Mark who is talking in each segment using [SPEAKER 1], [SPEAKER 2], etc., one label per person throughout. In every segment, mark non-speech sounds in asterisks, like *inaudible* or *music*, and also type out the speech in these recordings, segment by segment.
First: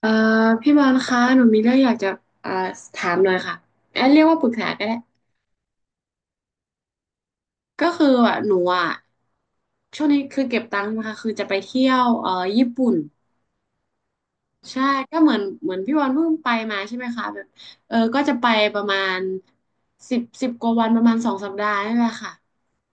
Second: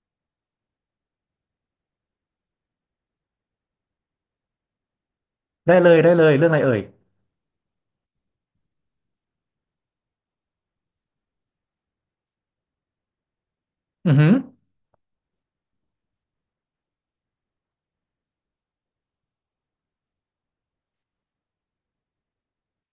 [SPEAKER 1] เอ่อพี่บอลคะหนูมีเรื่องอยากจะเอ่อถามหน่อยค่ะแอนเรียกว่าปรึกษาก็ได้
[SPEAKER 2] ได้เลยได้เลยเรื่องอะไรเอ่ย
[SPEAKER 1] ก็คืออ่ะหนูอ่ะช่วงนี้คือเก็บตังค์นะคะคือจะไปเที่ยวญี่ปุ่น
[SPEAKER 2] อือหือ
[SPEAKER 1] ใช่ก็เหมือนพี่บอลเพิ่งไปมาใช่ไหมคะแบบเออก็จะไปประมาณสิบกว่าวันประมาณ2 สัปดาห์นี่แหละค่ะ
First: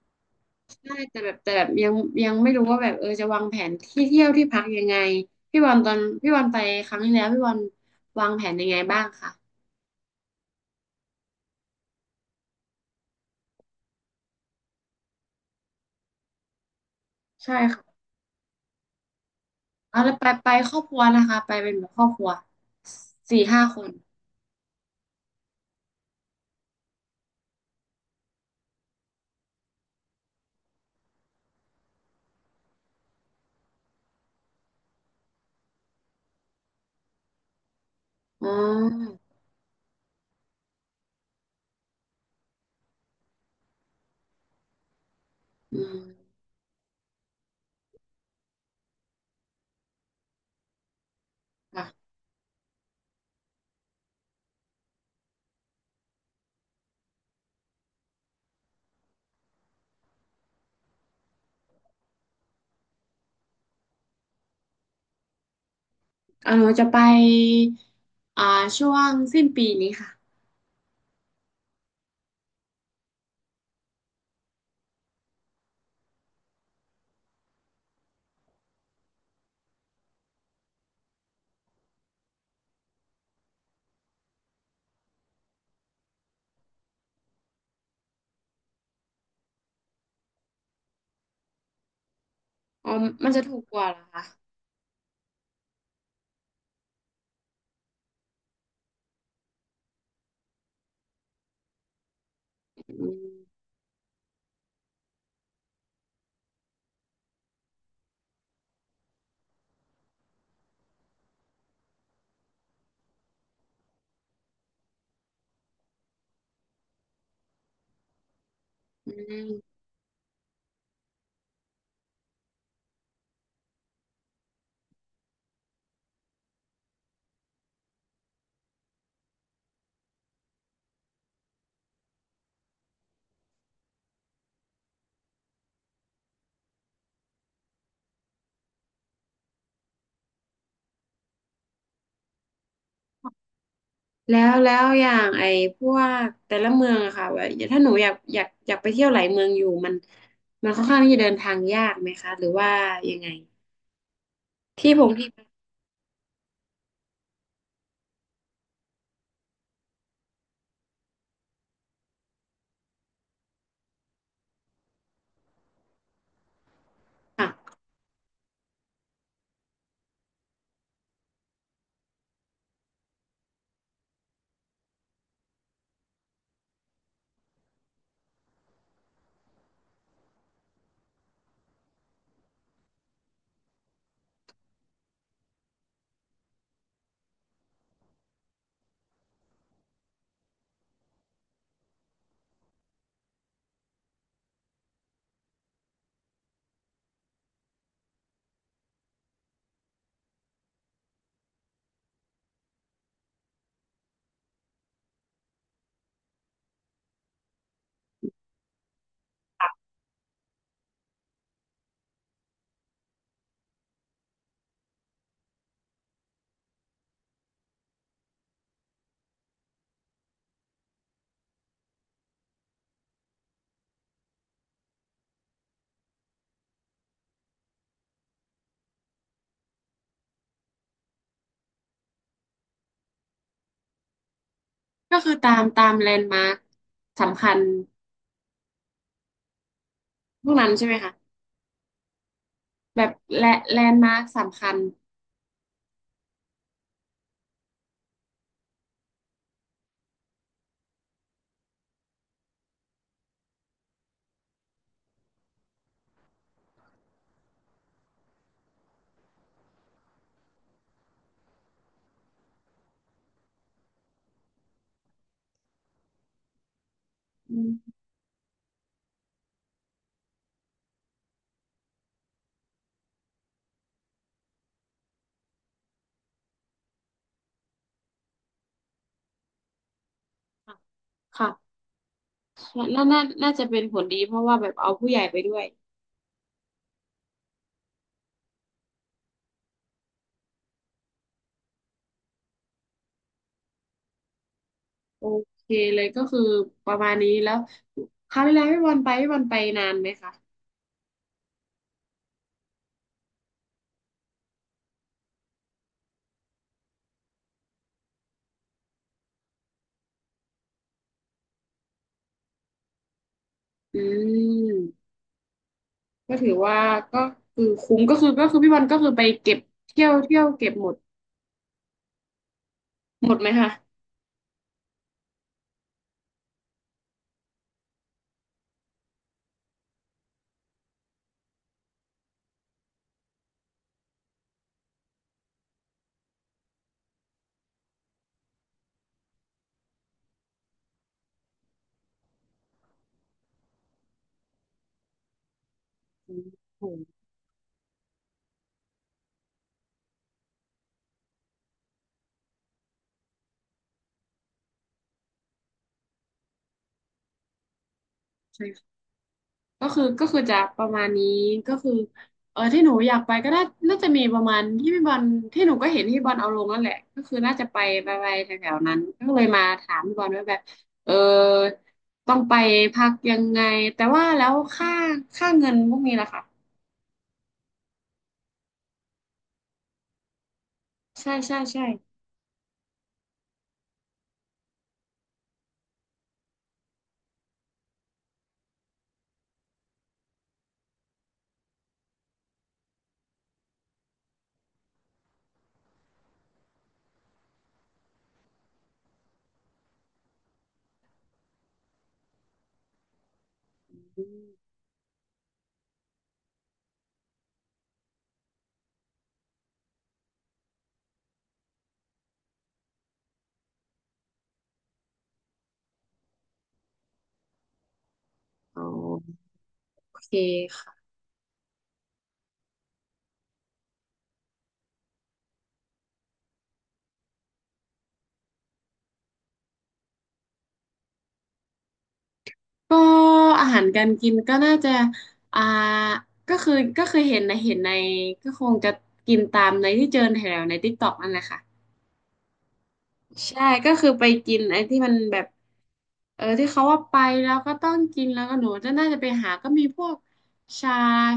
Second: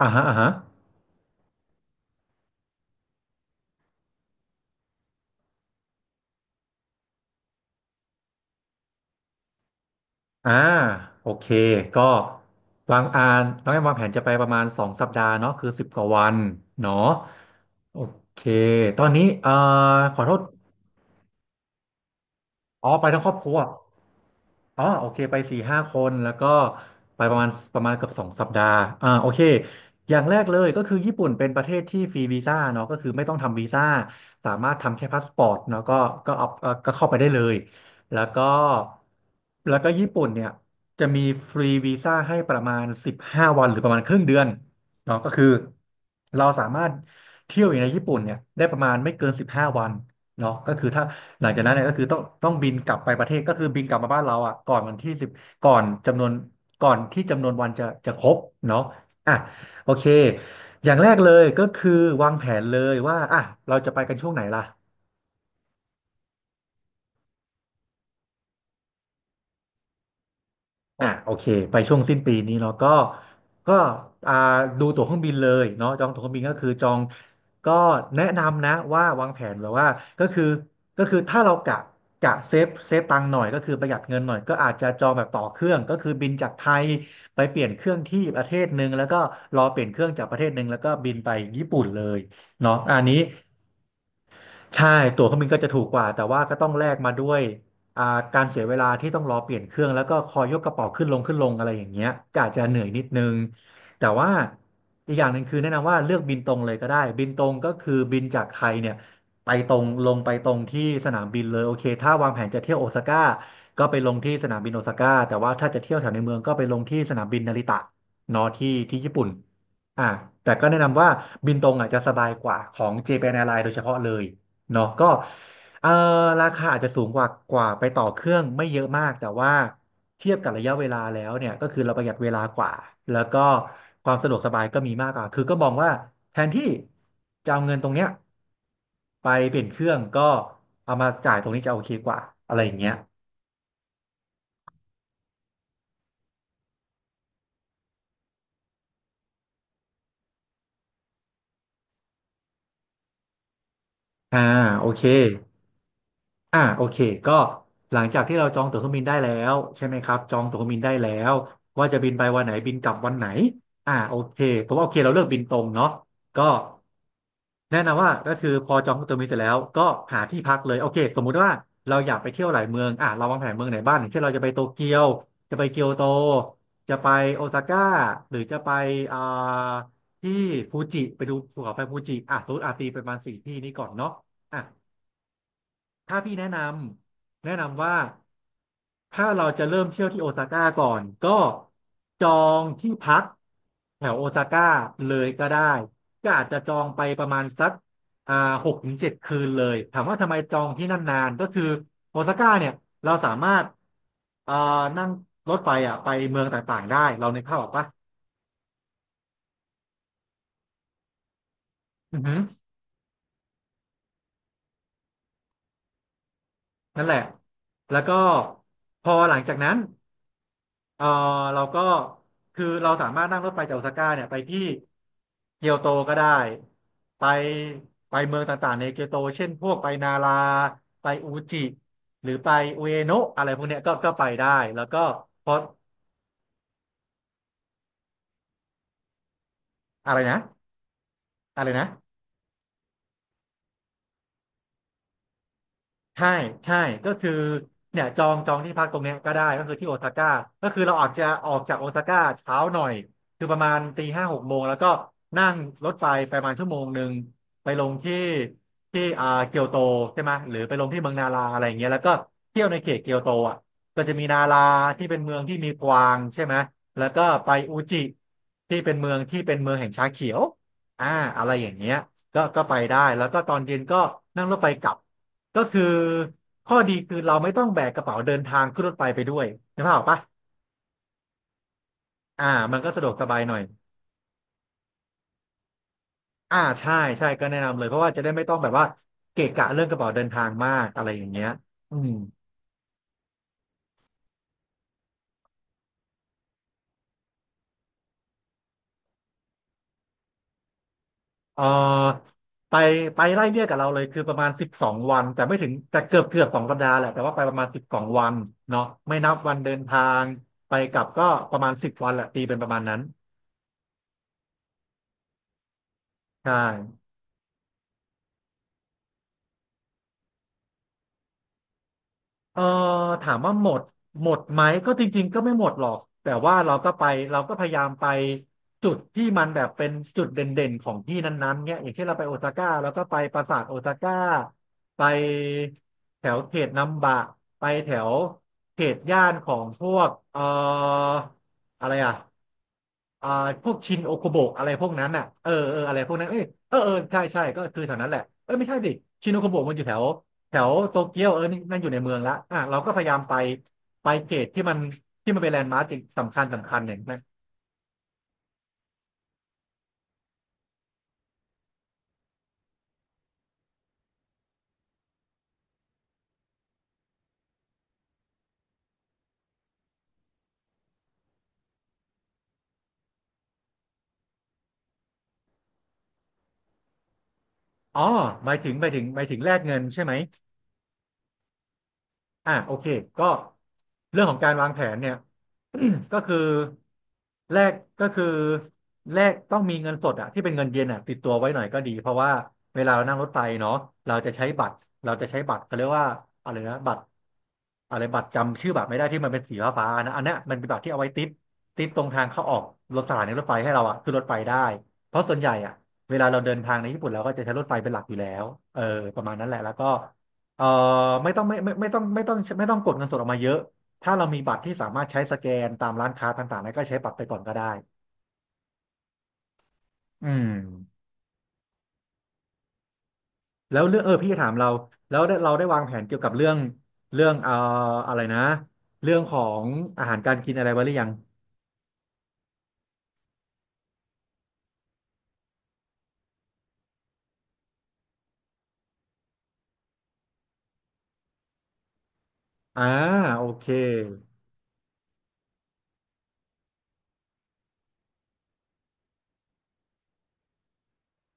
[SPEAKER 2] อ่าฮะอ่าฮะ
[SPEAKER 1] ใช่แต่แบบยังไม่รู้ว่าแบบเออจะวางแผนที่เที่ยวที่พักยังไงพี่บอลตอนพี่บอลไปครั้งที่แล้วพี่บอลวางแผนยังไงบ้างคะ
[SPEAKER 2] อ่าโอเค ก็วางอ่านน้องแอมวางแผนจะไปประมาณสองสัปดาห์เนาะคือสิบกว่าวันเนาะ
[SPEAKER 1] ใช่
[SPEAKER 2] โอ
[SPEAKER 1] ค่ะ
[SPEAKER 2] เค ตอนนี้
[SPEAKER 1] เอาแล้
[SPEAKER 2] ข
[SPEAKER 1] ว
[SPEAKER 2] อ
[SPEAKER 1] ไป
[SPEAKER 2] โทษ
[SPEAKER 1] ไปครอบครัวนะคะไปเป็นแบบครอบครัว
[SPEAKER 2] อ๋อไปทั้งครอบ
[SPEAKER 1] สี่
[SPEAKER 2] ครัว
[SPEAKER 1] ห้าคน
[SPEAKER 2] อ๋อโอเคไปสี่ห้าคนแล้วก็ไปประมาณเกือบสองสัปดาห์อ่าโอเคอย่างแรกเลยก็คือญี่ปุ่นเป็นประเทศที่ฟรีวีซ่าเนาะก็คือไม่ต้องทำวีซ่าสามารถทำแค่พาสปอร์ตเนาะก็ก็เอาก็เข้าไปได้เลยแล้วก็
[SPEAKER 1] อ๋อ
[SPEAKER 2] แล้วก็ญี่ปุ่นเนี่ยจะมีฟรีวีซ่าให้ประมาณสิบห้าวันหรือประมาณครึ่งเดือนเนาะก็คือ
[SPEAKER 1] อืม
[SPEAKER 2] เราสามารถเที่ยวอยู่ในญี่ปุ่นเนี่ยได้ประมาณไม่เกินสิบห้าวันเนาะก็คือถ้า หลังจากนั้นเนี่
[SPEAKER 1] ค่ะ
[SPEAKER 2] ยก็คือต้องบินกลับไปประเทศก็คือบินกลับมาบ้านเราอ่ะก่อนวันที่สิบก่อนจำนวนก่อนที่จำนวนวันจะครบเนาะอ่ะโอเคอย่างแรกเลยก็คือวางแผนเลยว่าอ่ะเราจะไปกันช่วงไหนล่ะ
[SPEAKER 1] อ่าหนูจะไปอ่าช่วงสิ้นปีนี้ค่ะ
[SPEAKER 2] อ่ะโอเคไปช่วงสิ้นปีนี้เนาะก็ก็อ่าดูตั๋วเครื่องบินเลยเนาะจองตั๋วเครื่องบินก็คือจองก็แนะนำนะว่าวางแผนแบบว่าก็คือก็คือถ้าเรากะเซฟตังค์หน่อยก็คือประหยัดเงินหน่อยก็อาจจะจองแบบต่อเครื่องก็คือบินจากไทยไปเปลี่ยนเครื่องที่ประเทศหนึ่งแล้วก็รอเปลี่ยนเครื่องจากประเทศหนึ่งแล้วก็บินไปญี่ปุ่นเลยเนาะ
[SPEAKER 1] อ๋อ
[SPEAKER 2] อันนี้
[SPEAKER 1] มันจะถูกกว่าเหรอคะ
[SPEAKER 2] ใช่ตั๋วเครื่องบินก็จะถูกกว่าแต่ว่าก็ต้องแลกมาด้วยอ่าการเสียเวลาที่ต้องรอเปลี่ยนเครื่องแล้วก็คอยยกกระเป๋าขึ้นลงขึ้นลงอะไรอย่างเงี้ยก็อาจจะเหนื่อย
[SPEAKER 1] อื
[SPEAKER 2] นิดนึง
[SPEAKER 1] ม
[SPEAKER 2] แต่ว่าอีกอย่างหนึ่งคือแนะนำว่าเลือกบินตรงเลยก็ได้บินตรงก็คือบินจากไทยเนี่ยไปตรงลงไปตรงที่สนามบินเลยโอเคถ้าวางแผนจะเที่ยวโอซาก้าก็ไปลงที่สนามบินโอซาก้าแต่ว่าถ้าจะเที่ยวแถวในเมืองก็ไปลงที่สนามบินนาริตะเนอะที่ที่
[SPEAKER 1] อื
[SPEAKER 2] ญี่ปุ่น
[SPEAKER 1] ม
[SPEAKER 2] อ่าแต่ก็แนะนำว่าบินตรงอ่ะจะสบายกว่าของเจแปนแอ r ์ i ลน์โดยเฉพาะเลย เนาะก็เอ่อราคาอาจจะสูงกว่าไปต่อเครื่องไม่เยอะมากแต่ว่าเทียบกับระยะเวลาแล้วเนี่ยก็คือเราประหยัดเวลากว่าแล้วก็ความสะดวกสบายก็มีมากกว่าคือก็มองว่าแทนที่จะเอาเงินตรงเนี้ยไปเปลี่ยนเครื่องก็เอามาจ่ายตรงนี้จะโอเคกว่าอะไรอย่างเงี้ย
[SPEAKER 1] แล้วแล้วอย่างไอ้พวกแต่ละเมืองอะค่ะว่าถ้าหนูอยากไปเที่ยวหลายเมืองอยู่มันค่อนข้างที่จะเดินทางยากไหมคะหรือว่ายังไง
[SPEAKER 2] อ่าโอ
[SPEAKER 1] ที่พ
[SPEAKER 2] เค
[SPEAKER 1] งที่พัก
[SPEAKER 2] อ่าโอเคก็หลังจากที่เราจองตั๋วเครื่องบินได้แล้วใช่ไหมครับจองตั๋วเครื่องบินได้แล้วว่าจะบินไปวันไหนบินกลับวันไหนอ่าโอเคผมว่าโอเคเราเลือกบินตรงเนาะก็
[SPEAKER 1] ค่ะ
[SPEAKER 2] แนะนำว่าก็คือพอจองตั๋วเครื่องบินเสร็จแล้วก็หาที่พักเลยโอเคสมมุติว่าเราอยากไปเที่ยวหลายเมืองอ่าเราวางแผนเมืองไหนบ้างอย่างเช่นเราจะไปโตเกียวจะไปเกียวโตจะไปโอซาก้าหรือจะไปอ่าที่ฟูจิไปดูภูเขาไฟฟูจิอ่ะสมมติอาตีไปประมาณสี่ที่นี้ก่อนเนาะอ่ะ ถ้าพี่แนะนำว่าถ้าเราจะเริ่มเที่ยวที่โอซาก้าก่อนก็จองที่พักแถวโอซาก้าเลยก็ได้ก็อาจจะจองไปประมาณสักอ่าหกถึงเจ็ดคืนเลยถามว่าทำไมจองที่นั่นนานก็คือโอซาก้าเนี่ยเราสามารถอ่านั่งรถไฟอ่ะไปเมืองต่างๆได้เราในกภาพออกปะอือฮึนั่นแหละแล้วก็พอหลังจากนั้น เออเราก็คือเราสามารถนั่งรถไฟจากโอซาก้าเนี่ยไปที่เกียวโตก็ได้ไปไปเมืองต่างๆในเกียวโตเช่นพวกไปนาราไปอูจิหรือไปอุเอโนะอะไรพวกเนี้ยก็ก็ไปได้แล้วก็
[SPEAKER 1] ก็คือ
[SPEAKER 2] พ
[SPEAKER 1] ตา
[SPEAKER 2] อ
[SPEAKER 1] มตามแลนด์มาร์คสำคัญ
[SPEAKER 2] อะไรนะ
[SPEAKER 1] พวกนั้นใช่ไหมคะ
[SPEAKER 2] อะไรนะ
[SPEAKER 1] แบบแลแลนด์มาร์คสำคัญ
[SPEAKER 2] ใช่ใช่ก็คือเนี่ยจองที่พักตรงเนี้ยก็ได้ก็คือที่โอซาก้าก็คือเราอาจจะออกจากโอซาก้าเช้าหน่อยคือประมาณตีห้าหกโมงแล้วก็นั่งรถไฟไปประมาณชั่วโมงหนึ่งไปลงที่ที่เกียวโตใช่ไหมหรือไปลงที่เมืองนาราอะไรอย่างเงี้ยแล้วก็เที่ยวในเขตเกียวโตอ่ะก็จะมีนาราที่เป็นเมืองที่มีกวางใช่ไหมแล้วก็ไป
[SPEAKER 1] อื
[SPEAKER 2] อุ
[SPEAKER 1] ม
[SPEAKER 2] จิที่เป็นเมืองแห่งชาเขียวอ่าอะไรอย่างเงี้ยก็ไปได้แล้วก็ตอนเย็นก็นั่งรถไฟกลับ ก็คือข้อดีคือเราไม่ต้องแบกกระเป๋าเดินทางขึ้นรถไฟไปด้วยนะพ่ออกปะ
[SPEAKER 1] ค่ะ
[SPEAKER 2] อ่ามัน
[SPEAKER 1] ค่ะ
[SPEAKER 2] ก็สะ
[SPEAKER 1] น่า
[SPEAKER 2] ดวก
[SPEAKER 1] น่า
[SPEAKER 2] สบายห
[SPEAKER 1] น่า
[SPEAKER 2] น่อย
[SPEAKER 1] จะเป็นผลดีเพราะว่าแบบเอาผู้ใหญ่ไปด้วย
[SPEAKER 2] อ่าใช่ใช่ก็แนะนำเลยเพราะว่าจะได้ไม่ต้องแบบว่าเกะกะเรื่องกระเป๋าเดินทางมากอะไรอย่างเงี้ยอืม
[SPEAKER 1] โอเคเลยก็คือประมาณนี้แล้วคราวที่แล้วพี่บอลไปพี่บอลไปนานไหมคะ
[SPEAKER 2] เออไปไปไล่เลี่ยกับเราเลยคือประมาณสิบสองวันแต่ไม่ถึงแต่เกือบสองสัปดาห์แหละแต่ว่าไปประมาณสิบสองวันเนาะไม่นับวันเดินทางไปกลับก็ประมาณสิบวันแหละตีเป็นประมาณนั้น
[SPEAKER 1] อืมก็ถื
[SPEAKER 2] ใช่
[SPEAKER 1] อว่าก็คือคุ้มก็คือก็คือพี่บอลก็คือไปเก็บเที่ยวเก็บหมด
[SPEAKER 2] เออ
[SPEAKER 1] ห
[SPEAKER 2] ถา
[SPEAKER 1] ม
[SPEAKER 2] ม
[SPEAKER 1] ดไหม
[SPEAKER 2] ว่าหม
[SPEAKER 1] คะ
[SPEAKER 2] ดหมดไหมก็จริงๆก็ไม่หมดหรอกแต่ว่าเราก็ไปเราก็พยายามไปจุดที่มันแบบเป็นจุดเด่นๆของที่นั้นๆเนี่ยอย่างเช่นเราไปโอซาก้าเราก็ไปปราสาทโอซาก้าไปแถวเขตนัมบะไปแถวเขตย่านของพวกอะไรอ่ะ อ่าพวกชินโอโคโบะอะไรพวกนั้นอ่ะเอออะไรพวกนั้น
[SPEAKER 1] อื
[SPEAKER 2] เอ้ย
[SPEAKER 1] ม
[SPEAKER 2] เออเอ
[SPEAKER 1] โอ้
[SPEAKER 2] อใช่
[SPEAKER 1] โ
[SPEAKER 2] ใช่ก็คือแถวนั้นแหละเออไม่ใช่ดิชินโอโคโบะมันอยู่แถวแถวโตเกียวเออนี่นั่นอยู่ในเมืองละอ่ะเราก็พยายามไปไปเกตที่มันเป็นแลนด์มาร์คสำคัญอย่างนั้น
[SPEAKER 1] ห ก็คือก็คือจะประมาณนี้ก็คือเออที่หนูอยากไปก็น่าจะมีประมาณที่พี่บอลที่หนูก็เห็นพี่บอลเอาลงนั่นแหละก็คือน่าจะไปไปไปแถวๆนั้นก็เลยมาถามพี่บอลว่าแบบเออต้องไปพักยังไงแต่ว่าแล้วค่าเงินพวกนี้ล่ะค่ะ
[SPEAKER 2] อ๋อหมายถึงหมายถึงหมายถึงแลกเงินใช่ไหม
[SPEAKER 1] ใช่ใช่ใช่
[SPEAKER 2] อ่าโอเคก็เรื่องของการวางแผนเนี่ย *clears throat* ก็คือแรกก็คือต้องมีเงินสดอะที่เป็นเงินเยนอะติดตัวไว้หน่อยก็ดีเพราะว่าเวลาเรานั่งรถไฟเนาะเราจะใช้บัตรเราจะใช้บัตรเขาเรียกว่าอะไรนะบัตรอะไรบัตรจำชื่อบัตรไม่ได้ที่มันเป็นสีฟ้าๆนะอันเนี้ยมันเป็นบัตรที่เอาไว้ติดตรงทางเข้าออกรถสถานีรถไฟให้เราอะคือร
[SPEAKER 1] อื
[SPEAKER 2] ถไฟได้
[SPEAKER 1] ม
[SPEAKER 2] เพราะส่วนใหญ่อะเวลาเราเดินทางในญี่ปุ่นเราก็จะใช้รถไฟเป็นหลักอยู่แล้วเออประมาณนั้นแหละแล้วก็ เอ่อไม่ต้องไม่ไม่ไม่ต้องไม่ต้องไม่ต้องกดเงินสดออกมาเยอะถ้าเรามีบัตรที่สามารถใช้สแกนตามร้านค้าต่างๆแล้วก็ใช้บัตรไปก่อนก็ได้
[SPEAKER 1] อ๋อโอ
[SPEAKER 2] อื
[SPEAKER 1] เค
[SPEAKER 2] ม
[SPEAKER 1] ค่ะ
[SPEAKER 2] แล้วเรื่องเออพี่จะถามเราแล้วได้เราได้วางแผนเกี่ยวกับเรื่องเรื่องเอ่ออะไรนะเรื่องของอาหารการกินอะไรไว้หรือยัง
[SPEAKER 1] ก็อาหารการกินก็น่าจะอ่าก็คือก็คือเห็นนะเห็นในก็คงจะกินตามในที่เจอแถวในติ๊กต็อกนั่นแหละค่ะ
[SPEAKER 2] อ่าโอ
[SPEAKER 1] ใช่
[SPEAKER 2] เค
[SPEAKER 1] ก็คือไปกินไอ้ที่มันแบบเออที่เขาว่าไปแล้วก็ต้องกินแล้วก็หนูจะน่าจะไปหาก็มีพวกชา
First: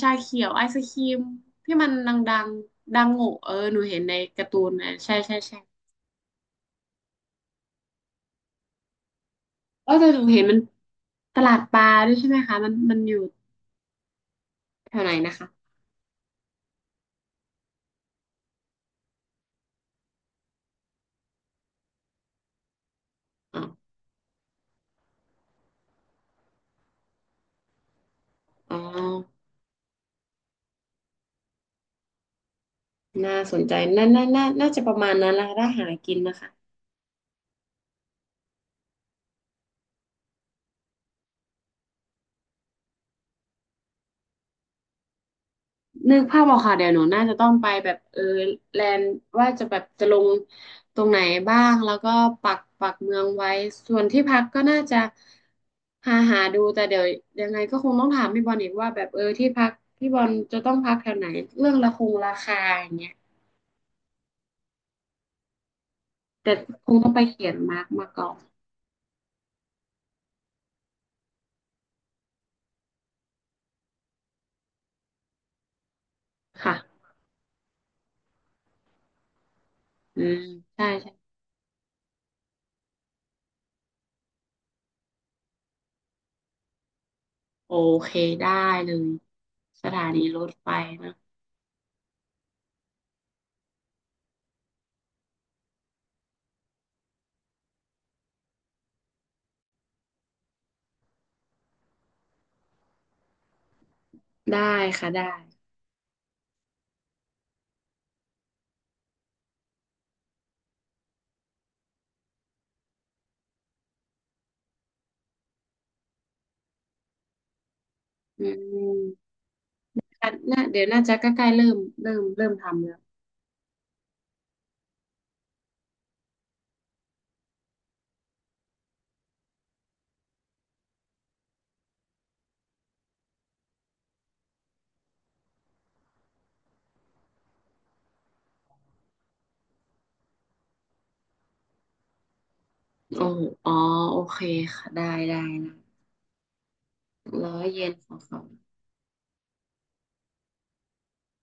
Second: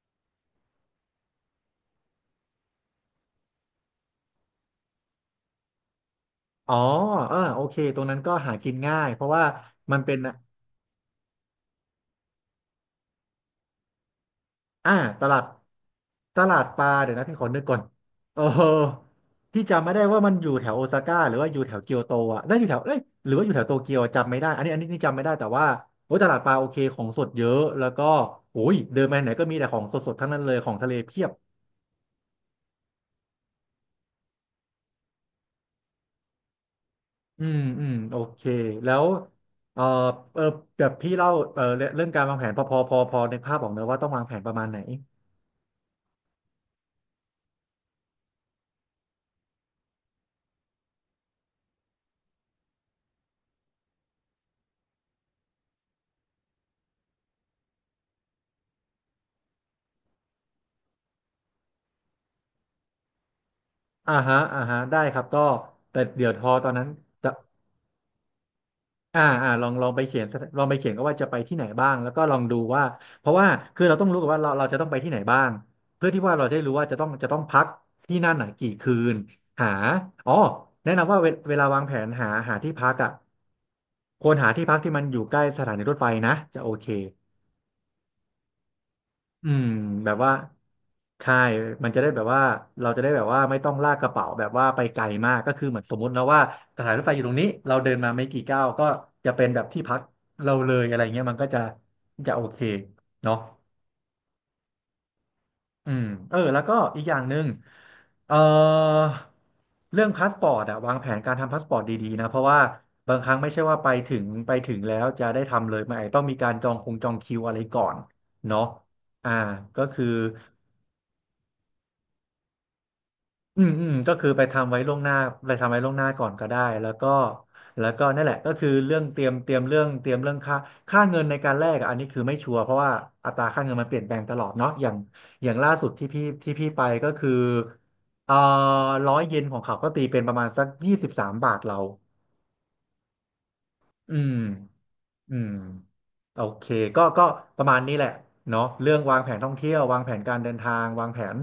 [SPEAKER 1] ชาเขียวไอศครีมที่มันดังๆดังโง่เออหนูเห็นในการ์ตูนนะใช่ใช่ใช่
[SPEAKER 2] อ๋อเออโอเคตรงนั้นก็หากินง่ายเพราะว่า
[SPEAKER 1] เออ
[SPEAKER 2] มัน
[SPEAKER 1] แต่
[SPEAKER 2] เป็
[SPEAKER 1] ห
[SPEAKER 2] น
[SPEAKER 1] นูเห็นมันตลาดปลาด้วยใช่ไหมคะมันมันอยู่
[SPEAKER 2] อ่า
[SPEAKER 1] แถวไหน
[SPEAKER 2] ต
[SPEAKER 1] นะ
[SPEAKER 2] ลาด
[SPEAKER 1] คะ
[SPEAKER 2] ปลาเดี๋ยวนะพี่ขอนึกก่อนเออพี่จำไม่ได้ว่ามันอยู่แถวโอซาก้าหรือว่าอยู่แถวเกียวโตอ่ะน่าอยู่แถวเอ้ยหรือว่าอยู่
[SPEAKER 1] อ๋
[SPEAKER 2] แถ
[SPEAKER 1] อ
[SPEAKER 2] วโตเกียวจำไม่ได้อันนี้จำไม่ได้แต่ว่าโอ้ยตลาดปลาโอเคของสดเยอะแล้วก็โอ้ย
[SPEAKER 1] อ๋อ
[SPEAKER 2] เดินไปไหนก็มีแต่ของสดๆทั้งนั้นเลยของทะเลเพียบ
[SPEAKER 1] น่าสนใจน่าจะประมาณนั้นละถ้าหากินนะคะ
[SPEAKER 2] อืมอืมโอเคแล้วเออเออแบบพี่เล่าเออเรื่องการวางแผนพอในภาพบอกเนอะว่าต้องวางแผนประมาณไหน
[SPEAKER 1] นึกภาพออกค่ะเดี๋ยวหนูน่าจะต้องไปแบบเออแลนด์ว่าจะแบบจะลงตรงไหนบ้างแล้วก็ปักเมืองไว้ส่วนที่พักก็น่าจะหาดูแต่เดี๋ยวยังไงก็คงต้องถามพี่บอลอีกว่าแบบเออที่พักพี่บอลจะต้องพักแถวไหนเรื่องละคงราคาอย่างเงี้ย
[SPEAKER 2] อ่าฮะอ่าฮะได้ครับก็แต่เดี๋ยวทอ
[SPEAKER 1] แต่
[SPEAKER 2] ตอนนั้น
[SPEAKER 1] คงต้องไปเขียนมาร์กมาก่อน
[SPEAKER 2] อ่าอ่าลองไปเขียนลองไปเขียนก็ว่าจะไปที่ไหนบ้างแล้วก็ลองดูว่าเพราะว่าคือเราต้องรู้กันว่าเราจะต้องไปที่ไหนบ้างเพื่อที่ว่าเราจะได้รู้ว่าจะ
[SPEAKER 1] ค่ะ
[SPEAKER 2] ต้องพักที่นั่นไหนกี่คืนหา
[SPEAKER 1] อื
[SPEAKER 2] อ๋อ
[SPEAKER 1] มใช่
[SPEAKER 2] แนะนำ
[SPEAKER 1] ใช่
[SPEAKER 2] ว่าเวลาวางแผนหาที่พักอ่ะควรหาที่พักที่มันอยู่ใกล้สถานีรถไฟนะจะโอเค
[SPEAKER 1] โอเคได้เลย
[SPEAKER 2] อืม
[SPEAKER 1] สถา
[SPEAKER 2] แบบ
[SPEAKER 1] นี
[SPEAKER 2] ว่า
[SPEAKER 1] รถไฟนะ
[SPEAKER 2] ใช่มันจะได้แบบว่าเราจะได้แบบว่าไม่ต้องลากกระเป๋าแบบว่าไปไกลมากก็คือเหมือนสมมตินะว่าสถานรถไฟอยู่ตรงนี้เราเดินมาไม่กี่ก้าวก็จะเป็นแบบที่พักเราเลยอะไรเงี้ยมันก็จะโอเคเนาะ
[SPEAKER 1] ได้ค่ะได้
[SPEAKER 2] อืมเออแล้วก็อีกอย่างหนึ่งเอ่อเรื่องพาสปอร์ตอะวางแผนการทำพาสปอร์ตดีๆนะเพราะว่าบางครั้งไม่ใช่ว่าไปถึงแล้วจะได้ทำเลยมันอาจจะต้องมีการจองจองคิวอะไรก่อน
[SPEAKER 1] อื
[SPEAKER 2] เนาะอ่า
[SPEAKER 1] ม
[SPEAKER 2] ก็คือ
[SPEAKER 1] น่าเดี๋ยวน่าจะใกล้ๆเริ่มทำแล้ว
[SPEAKER 2] อืมอืมก็คือไปทำไว้ล่วงหน้าไปทำไว้ล่วงหน้าก่อนก็ได้แล้วก็นั่นแหละก็คือเรื่องเตรียมเรื่องเตรียมเรื่องค่าเงินในการแลกอะอันนี้คือไม่ชัวร์เพราะว่าอัตราค่าเงินมันเปลี่ยนแปลงตลอดเนาะอย่างล่าสุดที่พี่ไปก็คือเอ่อ100เยนของเขาก็ตีเป็นประมาณสัก23บาทเรา
[SPEAKER 1] โอ้อ๋อ
[SPEAKER 2] อื
[SPEAKER 1] โอ
[SPEAKER 2] ม
[SPEAKER 1] เคค่ะได้
[SPEAKER 2] อื
[SPEAKER 1] ได้
[SPEAKER 2] ม
[SPEAKER 1] นะ
[SPEAKER 2] โอเคก็
[SPEAKER 1] ร้อ
[SPEAKER 2] ป
[SPEAKER 1] ย
[SPEAKER 2] ระมาณ
[SPEAKER 1] เย็
[SPEAKER 2] นี้
[SPEAKER 1] น
[SPEAKER 2] แหละ
[SPEAKER 1] ของเขา
[SPEAKER 2] เนาะเรื่องวางแผนท่องเที่ยววางแผนการเดินทางวางแผน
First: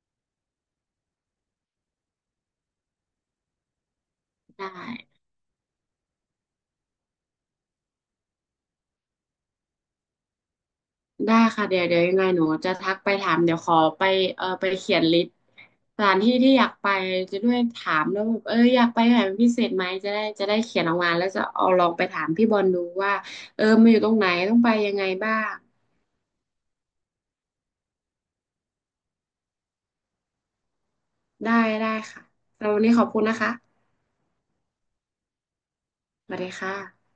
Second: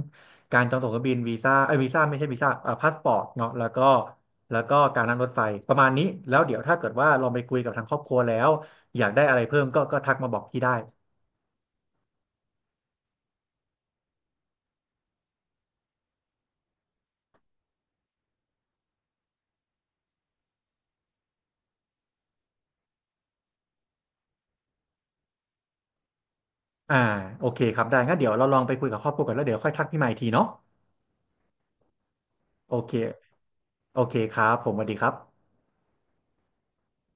[SPEAKER 2] การจองตั๋วเครื่องบินวีซ่าไอ้ยวีซ่าไม่ใช่วีซ่าพาสปอร์ตเนาะแล้วก็
[SPEAKER 1] ได้
[SPEAKER 2] การนั่งรถไฟประมาณนี้แล้วเดี๋ยวถ้าเกิดว่าลองไปคุยกับทางครอบครัวแล้วอยากได้อะไรเพิ่มก็ทักมาบอกพี่ได้
[SPEAKER 1] ได้ค่ะเดี๋ยวเดี๋ยวยังไงหนูจะทักไปถามเดี๋ยวขอไปเออไปเขียนลิสต์สถานที่ที่อยากไปจะด้วยถามแล้วแบบเอออยากไปไหนเป็นพิเศษไหมจะได้เขียนออกมาแล้วจะเอาลองไปถามพี่บอลดูว่าเออมันอยู่ตรงไหนต้องไปยังไงบ้าง
[SPEAKER 2] อ่าโอเคครับได้งั้นเดี๋ยวเราลองไปคุยกับครอบครัวกันแล้วเดี๋ยวค่อยทักพี่ใหม่อีกทีเนาะ
[SPEAKER 1] ได้ได้ค่ะสำหรับ
[SPEAKER 2] โอ
[SPEAKER 1] วัน
[SPEAKER 2] เค
[SPEAKER 1] นี้ขอบคุณนะคะ
[SPEAKER 2] โอเคครับผมสวัสดีครับ
[SPEAKER 1] สวัสดีค่ะ